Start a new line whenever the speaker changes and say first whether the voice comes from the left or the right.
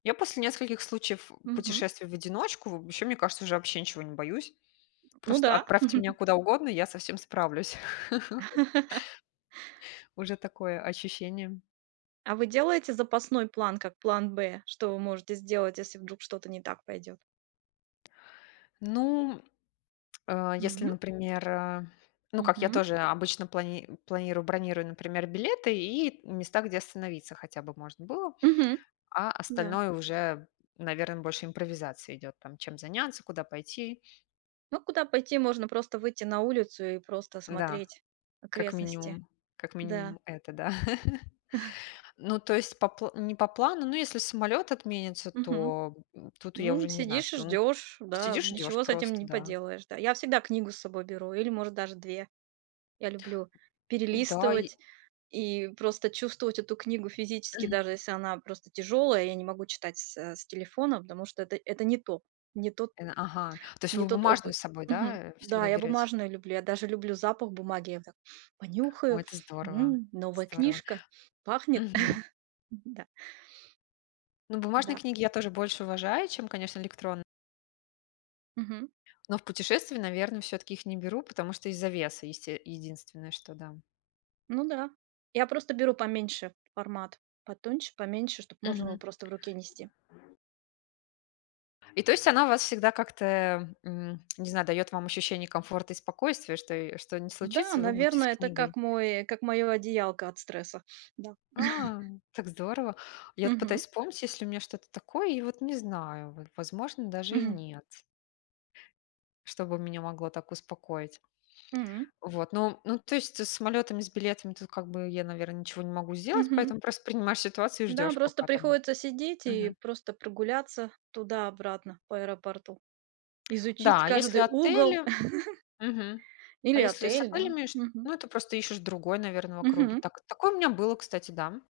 left: Я после нескольких случаев, э,
right: Мгм.
left: путешествий в одиночку вообще, мне кажется, уже вообще ничего не боюсь.
right: Ну
left: Просто
right: да.
left: отправьте меня куда угодно, я со всем справлюсь. Уже такое ощущение.
right: А вы делаете запасной план как план Б? Что вы можете сделать, если вдруг что-то не так пойдёт?
left: Ну, м, а, если,
right: М.
left: например, а, ну, как я
right: Мгм.
left: тоже обычно плани планирую, бронирую, например, билеты и места, где остановиться хотя бы можно было.
right: Мгм.
left: А
right: Да.
left: остальное уже, наверно, больше импровизация идёт, там, чем заняться, куда пойти.
right: Ну, куда пойти? Можно просто выйти на улицу и просто
left: Да,
right: смотреть
left: как
right: окрестности.
left: минимум. Как
right: Да.
left: минимум, это да. Ну, то есть по пл не по плану, ну, если самолёт отменится,
right: Мгм.
left: то, м, тут я
right: М,
left: уже не знаю,
right: сидишь и
left: что. Ну,
right: ждёшь, да.
left: сидишь, ждёшь
right: Ничего с этим
left: просто,
right: не
left: да.
right: поделаешь, да. Я всегда книгу с собой беру или, может, даже 2. Я люблю
left: Н-да, и
right: перелистывать и просто чувствовать эту книгу физически,
left: Мгм.
right: даже если она просто тяжёлая. Я не могу читать с, э, с телефона, потому что это, это не то, не тот
left: Э, ага, то есть
right: не
left: вы
right: тот
left: бумажную
right: опыт.
left: с собой, да,
right: Мгм.
left: э,
right: Да,
left: всегда
right: я
left: берёте?
right: бумажные люблю. Я даже люблю запах бумаги. Я вот так
left: Ой,
right: понюхаю.
left: это здорово
right: М, новая
left: здорово.
right: книжка, пахнет.
left: Мгм.
right: Да.
left: Ну, бумажные
right: Да.
left: книги я тоже больше уважаю, чем, конечно, электрон
right: Мгм.
left: Но в путешествии, наверно, всё-таки их не беру, потому что из-за веса, есте единственное, что да.
right: Ну да. Я просто беру поменьше формат, потоньше, поменьше, чтоб можно было
left: Мгм.
right: просто в руке нести.
left: И, то есть, она у вас всегда как-то, эм, м, не знаю, даёт вам ощущение комфорта и спокойствия, что её что ни
right: Н-да,
left: случится, вы будете
right: наверно,
left: с
right: это
left: книгой.
right: как мой как моё одеялко от стресса, да.
left: А так здорово! Я вот пытаюсь
right: Мгм.
left: вспомнить, есть ли у меня что-то такое. И вот не знаю, в возможно, даже и
right: Мгм.
left: нет. Что бы меня могло так успокоить.
right: М.
left: Вот, ну, м, ну, то есть, э, с самолётами, и с билетами тут как бы я, наверно, ничего не могу сделать,
right: Мгм.
left: поэтому просто принимаешь ситуацию и
right: Да,
left: ждёшь,
right: просто
left: пока там
right: приходится сидеть и
left: Мгм.
right: просто прогуляться туда-обратно по аэропорту, изучить
left: Да, а если
right: каждый угол.
left: отели мгм. А
right: Или
left: если и с
right: отель, да.
left: отелями, шт
right: Мгм.
left: ну, это просто ищешь другой, наверно, в округе.
right: Мгм.
left: Так, такое у меня было, кстати, да, м.